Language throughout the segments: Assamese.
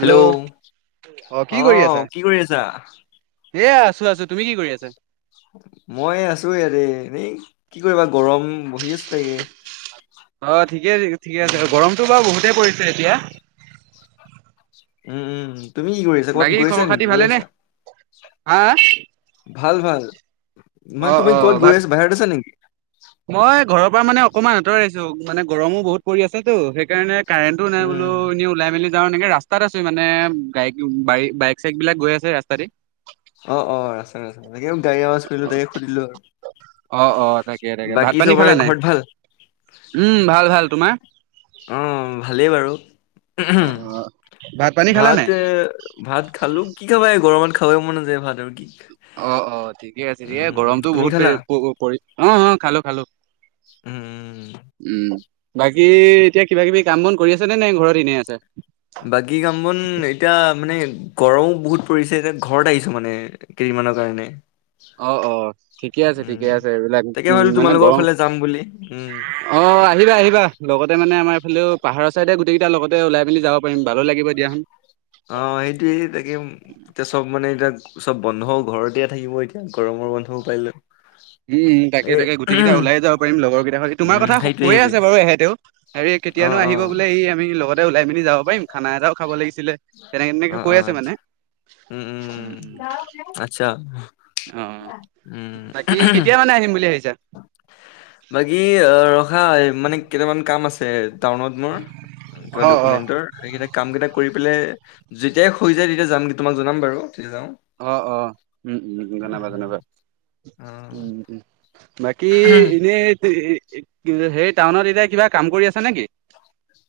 হেল্ল', অ অঁ', -কি কৰি আছা? এ' আছো-আছো, তুমি কি কৰি আছা? মই আছো ইয়াতে এনেই কি কৰিবা গৰম বহি আছো ইয়াতে। অ', ঠিকে আছে, ঠিকে আছে। গৰমটো বাৰু বহুতেই পৰিছে এতিয়া। উমঁ-উমঁ, তুমি কি কৰি আছা? কৰ'বাত বাকী খবৰ গৈছা খাতি নেকি গৈ ভালেনে? আছা? হা ভাল-ভাল, অ মানে অ তুমি ক'ত ভাত গৈ আছা বাহিৰত আছা নেকি? মই ঘৰৰ পৰা মানে অকণমান আতৰি আহিছো, মানে গৰমো বহুত পৰি আছেতো সেইকাৰণে- কাৰেণ্টতো নাই উম বোলো এনেই- ওলাই মেলি যাওঁ এনেকে ৰাস্তাত আছো মানে গাড়ী, বাইক-চাইক বিলাক গৈ আছে। অঁ', -অঁ', ৰাস্তাত আছা, সেনেকে অ অ তাকে তাকে বাকী' চবৰে ঘৰত ভাল? উমঁ, ভাল-ভাল, তোমাৰ? উমঁ, ভালেই বাৰু। অ অ পানী খালা ভাত নাই? যে ভাত খালো, কি খাবা এই গৰমত খাব মন নাযায় ভাত আৰু কি। অ', -অহ', ঠিকে, উম গৰমটো তুমি বহুত খালা পৰিছে। অঁ', -অঁ', -খালো-খালো। উম। উমঁ, বাকী' এতিয়া কিবা-কিবি কাম-বন কৰি আছে নে, নে ঘৰত এনেই আছে? বাকী' কাম-বন এতিয়া মানে গৰম বহুত পৰিছে যে ঘৰত আহিছো মানে। কেইদিনমানৰ কাৰণে। অ', -অ', ঠিকে আছে, ঠিকে উম আছে। এইবিলাক তাকে উম' ভাবিলো মানে তোমালোকৰ গৰম ফালে যাম বুলি উম অ', আহিবা-আহিবা, লগতে মানে আমাৰ এইফালেও পাহাৰৰ ছাইডে গোটেইকেইটা লগতে ওলাই মেলি যাব পাৰিম ভালে লাগিব দিয়াচোন। অঁ', এইটোৱে সেই তাকে। এতিয়া চব মানে এতিয়া চব বন্ধও ঘৰতে থাকিব এতিয়া গৰমৰ বন্ধও পাইলেহি। উমঁ-উমঁ, তাকে-তাকে, গোটেইটা ওলাই যাব পাৰিম। লগৰকেইটাক তোমাৰ উম কথা সেইটোৱে কৈয়ে সেইটোৱে আছে বাৰু এহেঁতেও। হেৰি কেতিয়া অ নো অ আহিব বোলে, সি আমি লগতে ওলাই মেলি যাব পাৰিম খানা এটাও খাব লাগিছিলে। তেনেকে অ এনেকে কৈ অ আছে আচ্ছা। মানে, উম উম উম। উম-উম। আচ্ছা'। কোনে আহিম বুলি ভাৱিছে? বাকী' ৰখা মানে কেইটামান কাম আছে টাউনত মোৰ। কিবা অ', অ', ডকমেন্টৰ, সেইকেইটা- কাম কেইটা কৰি পেলাই যেতিয়াই হৈ যায় তেতিয়া যাম তোমাক জনাম বাৰু কেতিয়া যাওঁ। অ', -অ', উম-উম, উম, জনাবা-জনাবা। অ বাকী' এনেই সেই টাউনত এতিয়া কিবা কাম কৰি আছা নেকি?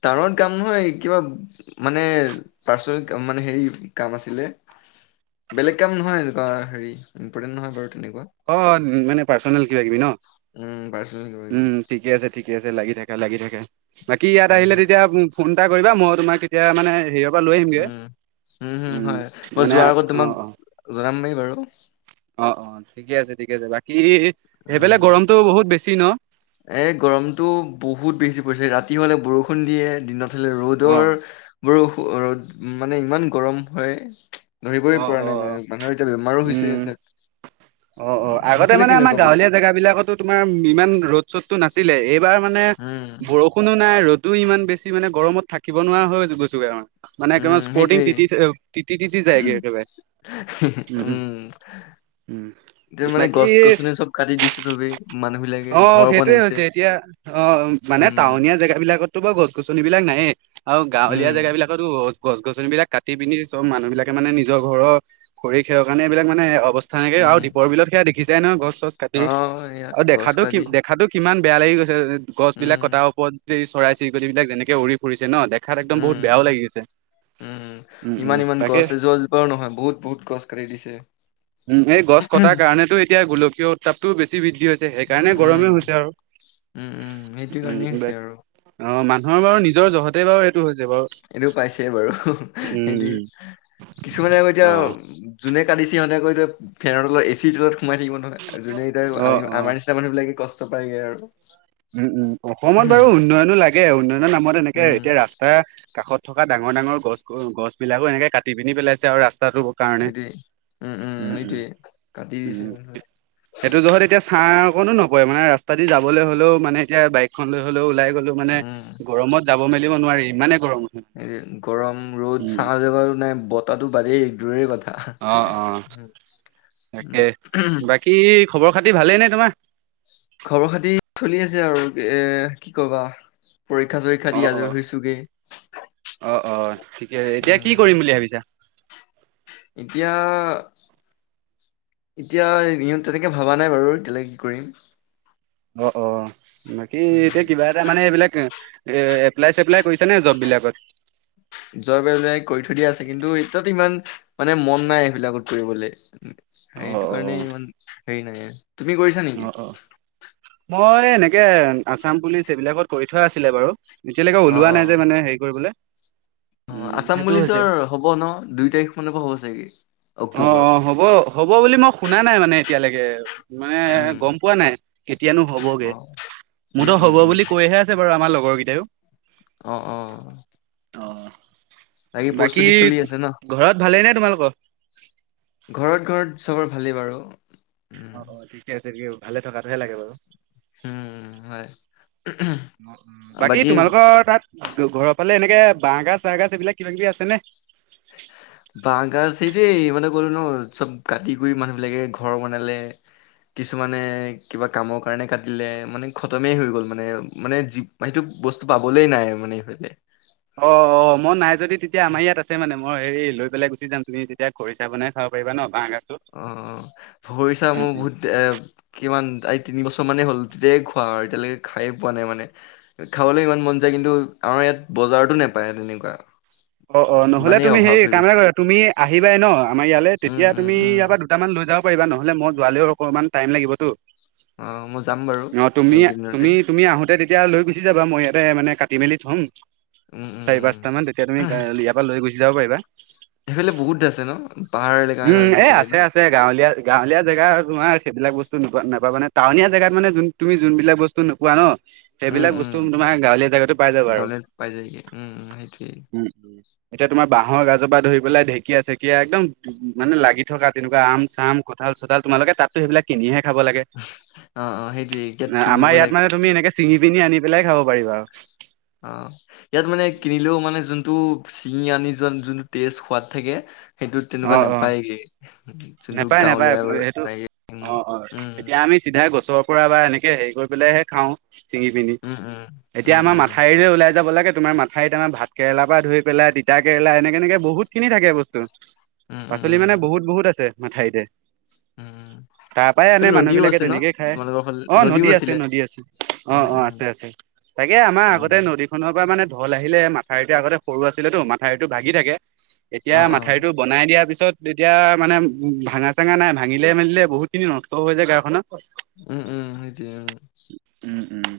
টাউনত কাম নহয়, কিবা - মানে পাৰ্চনেল মানে হেৰি কাম আছিলে। বেলেগ কাম নহয় এনেকুৱা হেৰি ইম্পৰ্টেণ্ট নহয় বাৰু তেনেকুৱা। অ', মানে পাৰ্চনেল কিবা-কিবি ন'। উমঁ, পাৰ্চনেল। কিবা কিবি উমঁ, ঠিকে আছে, ঠিকে আছে, লাগি থাকা, লাগি থাকা। বাকী' ইয়াত উম আহিলে উম তেতিয়া- ফোন এটা কৰিবা মই তোমাক কেতিয়া মানে হেৰি- লৈ আহিম গৈ। উম' মানে অঁ', - জনাম দেই বাৰু। অ', -অ', ঠিকে আছে, ঠিকে আছে। বাকী' সেইফালে গৰমটো বহুত বেছি ন'? এ গৰমটো বহুত বেছি পৰিছে, ৰাতি হ'লে বৰষুণ দিয়ে দিনত দিলে অ। ৰ'দৰ বৰ ৰ'দ মানে ইমান গৰম হয়। অ ধৰিবই পৰা অ নাই মানে, মানুহৰ এতিয়া বেমাৰো বেছি উম এইবিলাক। অ', অ', উম আগতে সেইফালে মানে আমাৰ কেনেকুৱা বতৰ গাঁৱলীয়া জেগা বিলাকতো তোমাৰ ইমান ৰ'দ চ'দটো নাছিলে এই এইবাৰ মানে উম বৰষুণো নাই, ৰ'দো ইমান বেছি মানে গৰমত থাকিব নোৱাৰা হৈ গৈছোগে [unintelligible] মান এক [unintelligible] উম স্পৰ্টিং সেইটোৱে তিতি [unintelligible] তিতি, তিতি যায়গে একেবাৰে। উম। উম। এতিয়া মানে বাকী গছ- গছনি চব কাটি দিছে চবেই, মানুহ বিলাকে অ', ঘৰ সেইটোয়ে বনাইছে। হৈছে এতিয়া অ', মানে উম টাউনীয়া জেগা বিলাকতটো বাও গছ- গছনি বিলাক নায়ে আৰু উম গাঁৱলীয়া জেগা বিলাক বিলাকতো গছ-গছনি বিলাক কাটি পিনি চব মানুহবিলাকে মানে নিজৰ ঘৰৰ খৰি খেৰৰ কাৰণে এইবিলাক মানে অৱস্থা নাইকিয়া আৰু উম দীপৰ বিলত সেয়া দেখিছাই নহয় গছ চছ কাটি অ ইয়াত আৰু গছ দেখাটো কি কাটি দে দেখাটো কিমান বেয়া লাগি গৈছে গছ বিলাক কটাৰ উম ওপৰত যে চৰাই-চিৰিকটি বিলাক যেনেকে উৰি ফুৰিছে ন, দেখাত একদম বহুত বেয়াও উম লাগিছে, উম উম, উম ইমান ইমান তাকে। গছ [unintelligible] নহয়, বহুত, বহুত গছ কাটি দিছে। উম, এই গছ কটাৰ কাৰণেতো এতিয়া গোলকীয় উত্তাপটো বেছি বৃদ্ধি হৈছে, সেইকাৰণে উম গৰমেই হৈছে আৰু। উম, উম সেইটো কাৰণেই হৈছে আৰু। অ', মানুহৰ বাৰু নিজৰ জহতে বাৰু হৈছে বাৰু। এইটো পাইছে বাৰু সেইটোৱে, কিছুমানে আকৌ এতিয়া যোনে কাটিছে সিহঁতে আকৌ এতিয়া ফেনৰ তলত এ চি ৰ তলত সোমাই থাকিব নহয় যোনে এতিয়া অ অ আমি আমাৰ নিচিনা তাৰ মানুহবিলাকে কষ্ট পাইগে আৰু। উম, উম, অসমত বাৰু উন্নয়নো লাগে, উন্নয়নৰ নামত এনেকে উম, এতিয়া ৰাস্তা কাষত থকা ডাঙৰ, ডাঙৰ গছ গ-গছ বিলাকো এনেকে কাটি পিনি পেলাইছে আৰু ৰাস্তাটো কাৰণে, সেইটোৱে উম, উম, কাটি দিছে উম। মানুহবিলাকে সেইটো জহত এতিয়া ছাঁ অকনো নপৰে, মানে ৰাস্তা দি যাবলে হ'লেও মানে এতিয়া বাইকখন লৈ হ'লেও, ওলাই গ'লো মানে, উম, গৰমত যাব মেলিব নোৱাৰি, ইমানে গৰম উঠে। এ গৰম ৰ'দ, উম। ছাঁ জেগাবোৰ নাই, বতাহটো বাদেই দূৰৰে কথ অ', অ', [unintelligible] তাকে, বাকী খবৰ খাতি ভালেই নে তোমাৰ? খবৰ খাতি চলি আছে আৰু এ, কি ক'বা। পৰীক্ষা চৰীক্ষা দি অ', আজৰি অ', হৈছোগে, অ', অ', ঠিকে এতিয়া উম। [unintelligible] ভাবিছা। এতিয়া এতিয়া [unintelligible] তেনেকে ভাবা নাই বাৰু, এতিয়ালে কি কৰিম। অ', অ', বাকী এতিয়া কিবা এটা মানে এইবিলাক এ এপ্লাই চেপ্লাই কৰিছা নে, জব বিলাকত? জব এপ্লাই কৰি থৈ দিয়া আছে, কিন্তু এতিয়াতো ইমান মানে মন নাই সেইবিলাকত কৰিবলে। অ', সেইটো কাৰণে অ', ইমান হেৰি নাই, তুমি কৰিছা নেকি? অ', অ', মই এনেকে আছাম পুলিচ এইবিলাকত কৰি থোৱা আছিলে বাৰু। এতিয়ালেকে অ', ওলোৱা অ', নাই যে মানে হেৰি কৰিবলে। অ', আছাম পুলিচৰ হ'ব ন, দুই তাৰিখ মানৰ পৰা হ'ব চাগে। অ', অক্টোবৰ অ', হ'ব, হ'ব বুলি মই শুনা নাই মানে এতিয়ালেকে। মানে উম, গম পোৱা নাই, কেতিয়ানো হ'বগে, অ', মুঠ উম, উম, হ'ব উম, বুলি কৈহে আ ছে বাৰু আমাৰ লগৰ গিটাইও। অ', অ'। অ, বাকী, প্ৰস্তুতি চলি আছে ন ঘৰত ভালেই নে তোমালোকৰ? ঘৰত- ঘৰত চবৰ ভালেই বাৰু। উম, অ, অ, ঠিকে আছে, কি, ভালে থকাটোহে লাগে বাৰু। উম, হয় [unintelligible] বাকী তোমালোকৰ তাত ত, ঘৰৰ ফালে এনেকে, বাঁহ গাজ, চাহ গাছ এইবিলাক কিবা- কিবি আছেনে? [unintelligible] বাঁহ গাজ, সেইটোৱেই মানে ক'লো ন', চব কাটি কৰি মানুহ বিলাকে ঘৰ বনালে। কিছুমানে, কিবা কামৰ কাৰণে কাটিলে, মানে খতমেই হৈ গ'ল মানে-মানে জি ম, সেইটো বস্তু পাবলেই নাই মানে এইফালে। অ -অ, মই নাই যদি তেতিয়া আমাৰ ইয়াত আছে মানে, মই হেৰি লৈ পেলাই গুচি যাম, তুমি তেতিয়া খৰিচা বনাই খাব পাৰিবা ন, বাঁহ গাছটো। অ- অ ভৰি চা মোৰ বহুত এ, কিমান, আ, তিনি বছৰ মানেই হ'ল, তেতিয়াই খোৱা আৰু এতিয়ালৈকে খাইয়ে পোৱা নাই মানে। খাবলৈ ইমান মন যায় কিন্তু, আমাৰ ইয়াত বজাৰতো নোপায় তেনেকুৱা। অ- অ, নহ'লে ইমানেই তুমি অভাৱ হেৰি, হৈ কাম এটা গৈছে কৰিবা, তুমি আহিবাই ন, আমাৰ ইয়ালৈ, উম তেতিয়া উম তুমি উম ই- ইয়াৰ পৰা দুটামান লৈ যাব পাৰিবা, নহলে মই যোৱালৈ অকনমান টাইম লাগিবতো। অ মই যাম বাৰু অ, তুমি- এইকেইদিনতে তুমি- তুমি আহোতে তে তেতিয়া লৈ গুচি যাবা, মই ইয়াতে মানে কাটি মেলি থ'ম, উম উম চাৰি উম পাঁচটা মান, তেতিয়া তুমি ইয়াৰ পৰা লৈ গুচি যাব পাৰিবা। সেইফালে বহুত আছে ন, পাহাৰ এলেকাৰ উম কাৰণে এ চাগে আছে ন'। আছে গাঁৱলীয়া- গাঁৱলীয়া জেগা তোমাৰ সেইবিলাক বস্তু নাপাবা নহয়, মানে, টাউনীয়া জেগাত মানে যোন তুমি যোন বিলাক বস্তু নোপোৱা ন, উম সেইবিলাক উম বস্তু তোমাৰ গাঁৱলীয়া জেগাটো পাই যাবা আৰু। গাঁৱলীয়াত পাই যায়গে, উম-উম সেইটোৱেই। উম- উম। এতিয়া তোমাৰ বাঁহৰ গাজৰ পৰা ধৰি পেলাই, ঢেঁকীয়া-চেকীয়া, একদম মানে লাগি থকা তেনেকুৱা আম-চাম কঁঠাল- চঠাল তোমালোকে তাতো সেইবিলাক কিনিহে খাব লাগে। অ, অ, সেইটোৱে ইয়াত কিনিব লাগ চিঙি পিনি আনি পেলাই খাব পাৰিবা আৰু। অ। ইয়াত মানে কিনিলেও মানে যোনটো চিঙি আনি যোৱা যোনটো টেষ্ট, সোৱাদ থাকে সেইটোত তেনেকুৱা নাপায়গে। যোনটো নোপায় -নাপায় গাঁৱলীয়া সেইটো। পায়গে উম অ- অ, উম এতিয়া আমি চিধাই গছৰ পৰা বা এনেকে হেৰি কৰি পেলাইহে খাওঁ। চিঙি পিনি। উম উম এতিয়া উম আমাৰ মাথাউৰিলে ওলাই যাব লাগে, তোমাৰ মাথাউৰিত আমাৰ ভাত, তিতা কেৰেলা পৰা, ধৰি পেলাই তিতা কেৰেলা এনেক কেনেকে বহুত খিনি থাকে বস্তু, উম উম উম পাচলি উম মানে বহুত- বহুত আছে মাথাউৰিতে। উম তাৰ পৰাই আনে ফালে মানুহ নদীও বিলাকে আছে ন তেনেকে খাই। তোমালোকৰ ফালে অ, নদীও নদী আছে, আছিলে নদী আছে। অ, উম অ, উম আছে, আছে। তাকে আমাৰ উম আগতে নদীখনৰ পৰা মানে ঢোল আহিলে মাথাইটো আগতে সৰু আছিলেটো মথাইটো ভাগি থাকে। এতিয়া অ অ মাথাউৰিটো বনাই দিয়াৰ পিছত এতিয়া মানে উম, ভাঙা- চাঙা নাই ভাঙিলে মেলিলে বহুতখিনি নষ্ট হৈ যায় গাঁওখনত। উম- উম এইটোৱে উম। উম- উম,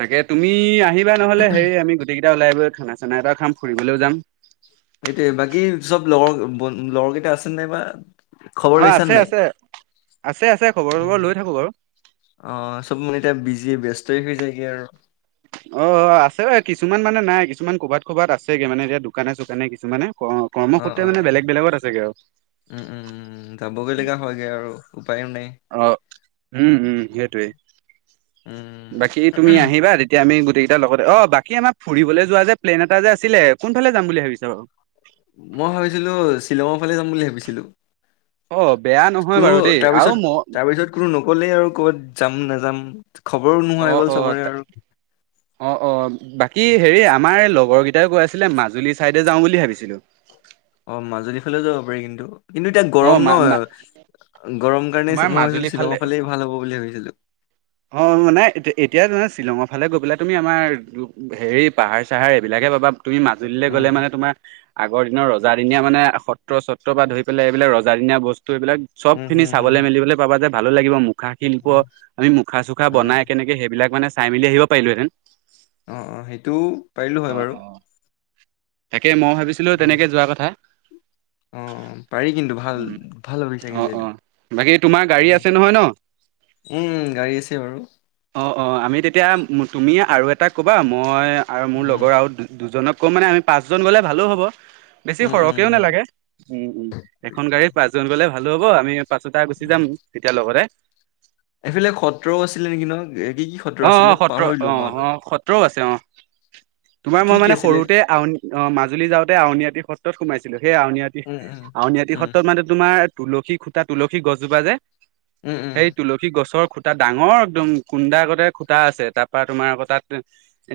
তাকে তুমি আহিবা নহ'লে হেৰি আমি গ গোটেকিটা ওলাই গৈ খানা- চানা এটা খাম, ফুৰিবলৈও যাম। এইটোৱে বাকী চব লগৰ বন-লগৰ কেইটা আছে নাই বা? খবৰ হয় লৈছা আছে আছে, আছে আছে খবৰ চবৰ লৈ থাকো বাৰু। অঁ' চ'ব মানে এতিয়া বিজিয়ে ব্যস্ত হৈ যায়গে আৰু। অঁ' অঁ' আছে কিছুমান মানে নাই, কিছুমান ক'বাত ক'বাত আছেগে মানে এতিয়া দোকানে চোকানে কিছুমানে, অঁ'। অঁ' অঁ' উমঁ' উমঁ' উমঁ' যাবগৈ লগা হয়গৈ আৰু উপাইও নাই। অঁ' উমঁ' উমঁ' সিটোৱে, উম, বাকী তুমি আহিবা- এতিয়া আমি গোটেইকেইটা লগতে, অঁ' বাকী আমাৰ ফুৰিবলৈ যোৱা যে প্লেন এটা যে আছিলে কোনফালে যাম বুলি ভাবিছ বাৰু? মই ভাবিছিলোঁ শ্বিলঙৰ ফালে যাম বুলি ভাবিছিলোঁ। অঁ' বেয়া নহয় কোনো বাৰু দেই তাৰপিছত আৰু ম তাৰপিছত কোনো নক'লেই আৰু ক'ৰবাত যাম নাযাম, খবৰো নোহোৱা অ হৈ গ'ল অ চবৰে আৰু। অ', অ', বাকী হেৰি আমাৰ লগৰ কেইটাই কৈ আছিলে মাজুলী চাইডে যাওঁ বুলি ভাবিছিলোঁ। অ', মাজুলী ফালেও যাব পাৰি কিন্তু, কিন্তু এতিয়া অ গৰম মা মা ন'। গৰম কাৰণে তোমাৰ মই ভাবিছিলোঁ মাজুলী শ্বিলঙৰ ফালে ভাল হ'ব বুলি ভাবিছিলোঁ। অঁ' মানে এতি-এতিয়াে [unintelligible] শ্বিলঙৰ ফালে গৈ পেলাই তুমি আমাৰ দো হেৰি পাহাৰ, চাহাৰ এইবিলাকে পাবা, তুমি মাজুলীলৈ উম, গ'লে মানে তোমাৰ আগৰ দিনৰ ৰজাদিনীয়া মানে সত্ৰ-চত্ৰ পৰা ধৰি পেলাই এইবিলাক ৰজাদিনীয়া বস্তু এইবিলাক চ'ব উম, খিনি হম, হম, হম, দেখিবলে পাবা যে ভালো লাগিব মুখা শিল্প, উম, আমি মুখা চুখা উম, বনাই কেনেকে সেইবিলাক মানে চাই মেলি আহিব পাৰিলোঁ হেঁতেন। অ', অ', সেইটো পাৰিলোঁ হয় অ বাৰু। অ। তাকে, মই ভাবি উমঁ' অঁ' অঁ' পাৰি কিন্তু ভাল উম। ভাল ভাবিছা অ কিন্তু অ এইটো। বাকী তোমাৰ গাড়ী উমঁ' আছে নহয় ন? উমঁ' উমঁ' গাড়ী আছে বাৰু। অ', অ', আমি তেতিয়া, তুমি আৰু এটা ক'বা, মই আৰু মোৰ উম লগৰ আৰু দু দুজনক ক'ম মানে আমি পাঁচজন গ'লে ভালো হ'ব, বেছি উম সৰ উম কেও উম নালাগে, উমঁ' উমঁ' এখন গাড়ীত পাঁচজন গ'লে ভালো হ'ব আমি পাঁচোটাই গুচি উম। যাম তেতিয়া লগতে। এইফালে সত্ৰও আছিলে নেকি ন এ, কি কি সত্ৰ অঁ' আছিলে অঁ' সত্ৰ পাহৰিলো অঁ' মই অলপ অঁ' সত্ৰও আছে অঁ'। তোমাৰ কি মই কি মানে আছিলে সৰুতে আউনী অঁ' মাজুলী যাওঁতে আউনীআতি সত্ৰত সোমাইছিলোঁ, সেই আউনী উম উম আউনীআটী উম সত্ৰত মান তোমাৰ তুলসী খুটা, তুলসী গছজোপাৰ যে উম উম সেই তুলসী গছৰ- খুটা ডাঙৰ একদম কুডা কতে খুটা আছে তাৰ পৰা তোমাৰ আকৌ তাত-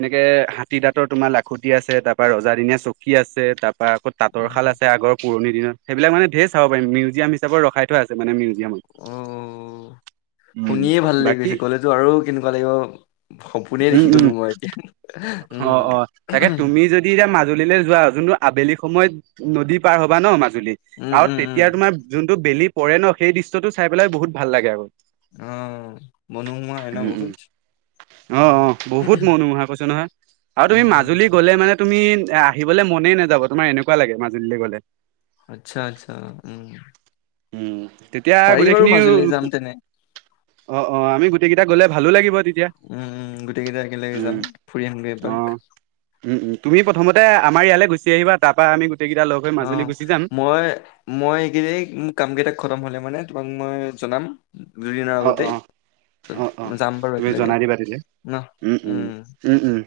এনেকে হাতী দাঁতৰ তোমাৰ লাখুটি আছে, তাৰ পৰা ৰজা দিনীয়া চকী আছে, তাৰ পৰা আক- তাঁতৰা শাল উম আছে আগৰ পুৰণ দিনত, সেইবিলাক মানে ধেই চাব পাৰিম, মিউজিয়াম হিচাপে ৰখাই- থোৱা আছে মানে অ মিউজিয়ামত। শুনিয়ে ভাল লাগি বাকী গৈছে, গ'লেতো আৰু কেনেকুৱা লাগিব- সপোনে উম দেখি উম গলোঁ মই এতিয়া অ অ তাকে উমঁ'। তুমি যদি এতিয়া মাজুলীলৈ যোৱা যোনটো আবেলি সময়ত নদী পাৰ হ'বা ন'- মাজুলীত উম আৰু উম উম তেতিয়া তোমাৰ যোনটো বেলি পৰে ন' সেই দৃশ্যটো চাই পেলাই বহুত ভাল লাগে আৰু। অঁ' মনোমোহা হয় ন' বহুত। অঁ' উম অঁ' বহুত মনোমোহা কৈছো নহয় আৰু উম তুমি উম মাজুলী গ'লে মানে - তুমি এ আহিবলৈ মনেই নাযাব তোমাৰ এনেকুৱা লাগে মাজুলীলৈ গ'লে। আচ্ছা'-আচ্ছা' উমঁ'। উমঁ' তেতিয়া গোটেইখিনি- মাজুলী যাম তেনে অঁ' অঁ' আমি গোটেইকেইটা গ'লে ভালো লাগিব তেতিয়া। উমঁ' উমঁ' গোটেইকেইটা একেলগে যাম ফুৰি আহিমগৈ এপাক। উমঁ' উমঁ' তুমি প্ৰথমতে আমাৰ ইয়ালৈ গুচি আহিবা তাৰ পৰা আমি গোটেইকেইটা লগ- হৈ অ মাজুলী গুচি যাম। মই মই এইকেই মোৰ কাম কেইটাক খতম হলে মানে তোমাক মই জনাম দুইদিনৰ আগতে। অঁ অঁ যাম বাৰু তুমি একেলগে জনাই দিবা তেলে, ন উম, উম, উম উম।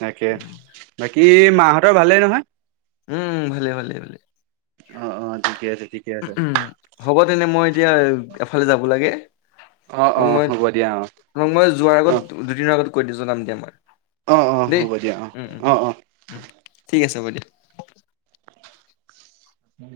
তাকে উম বাকী মাহঁতৰ ভালেই মাহঁতৰ নহয়? উম ভালে, ভালে, ভালে। অঁ অঁ ঠিকে আছে ঠিক হ'ব তেনে মই এতিয়া, এফালে যাব লাগে। অহ, তোমাক অঁ মই হ'ব দিয়া অঁ। তোমাক মই যোৱাৰ আগত দুদিনৰ আগত জনাম দিয়া মই। অ', অ', দেই হ'ব দিয়া অ', উম, উম অ', অ'। উম ঠিক আছে হব দিয়া। উম।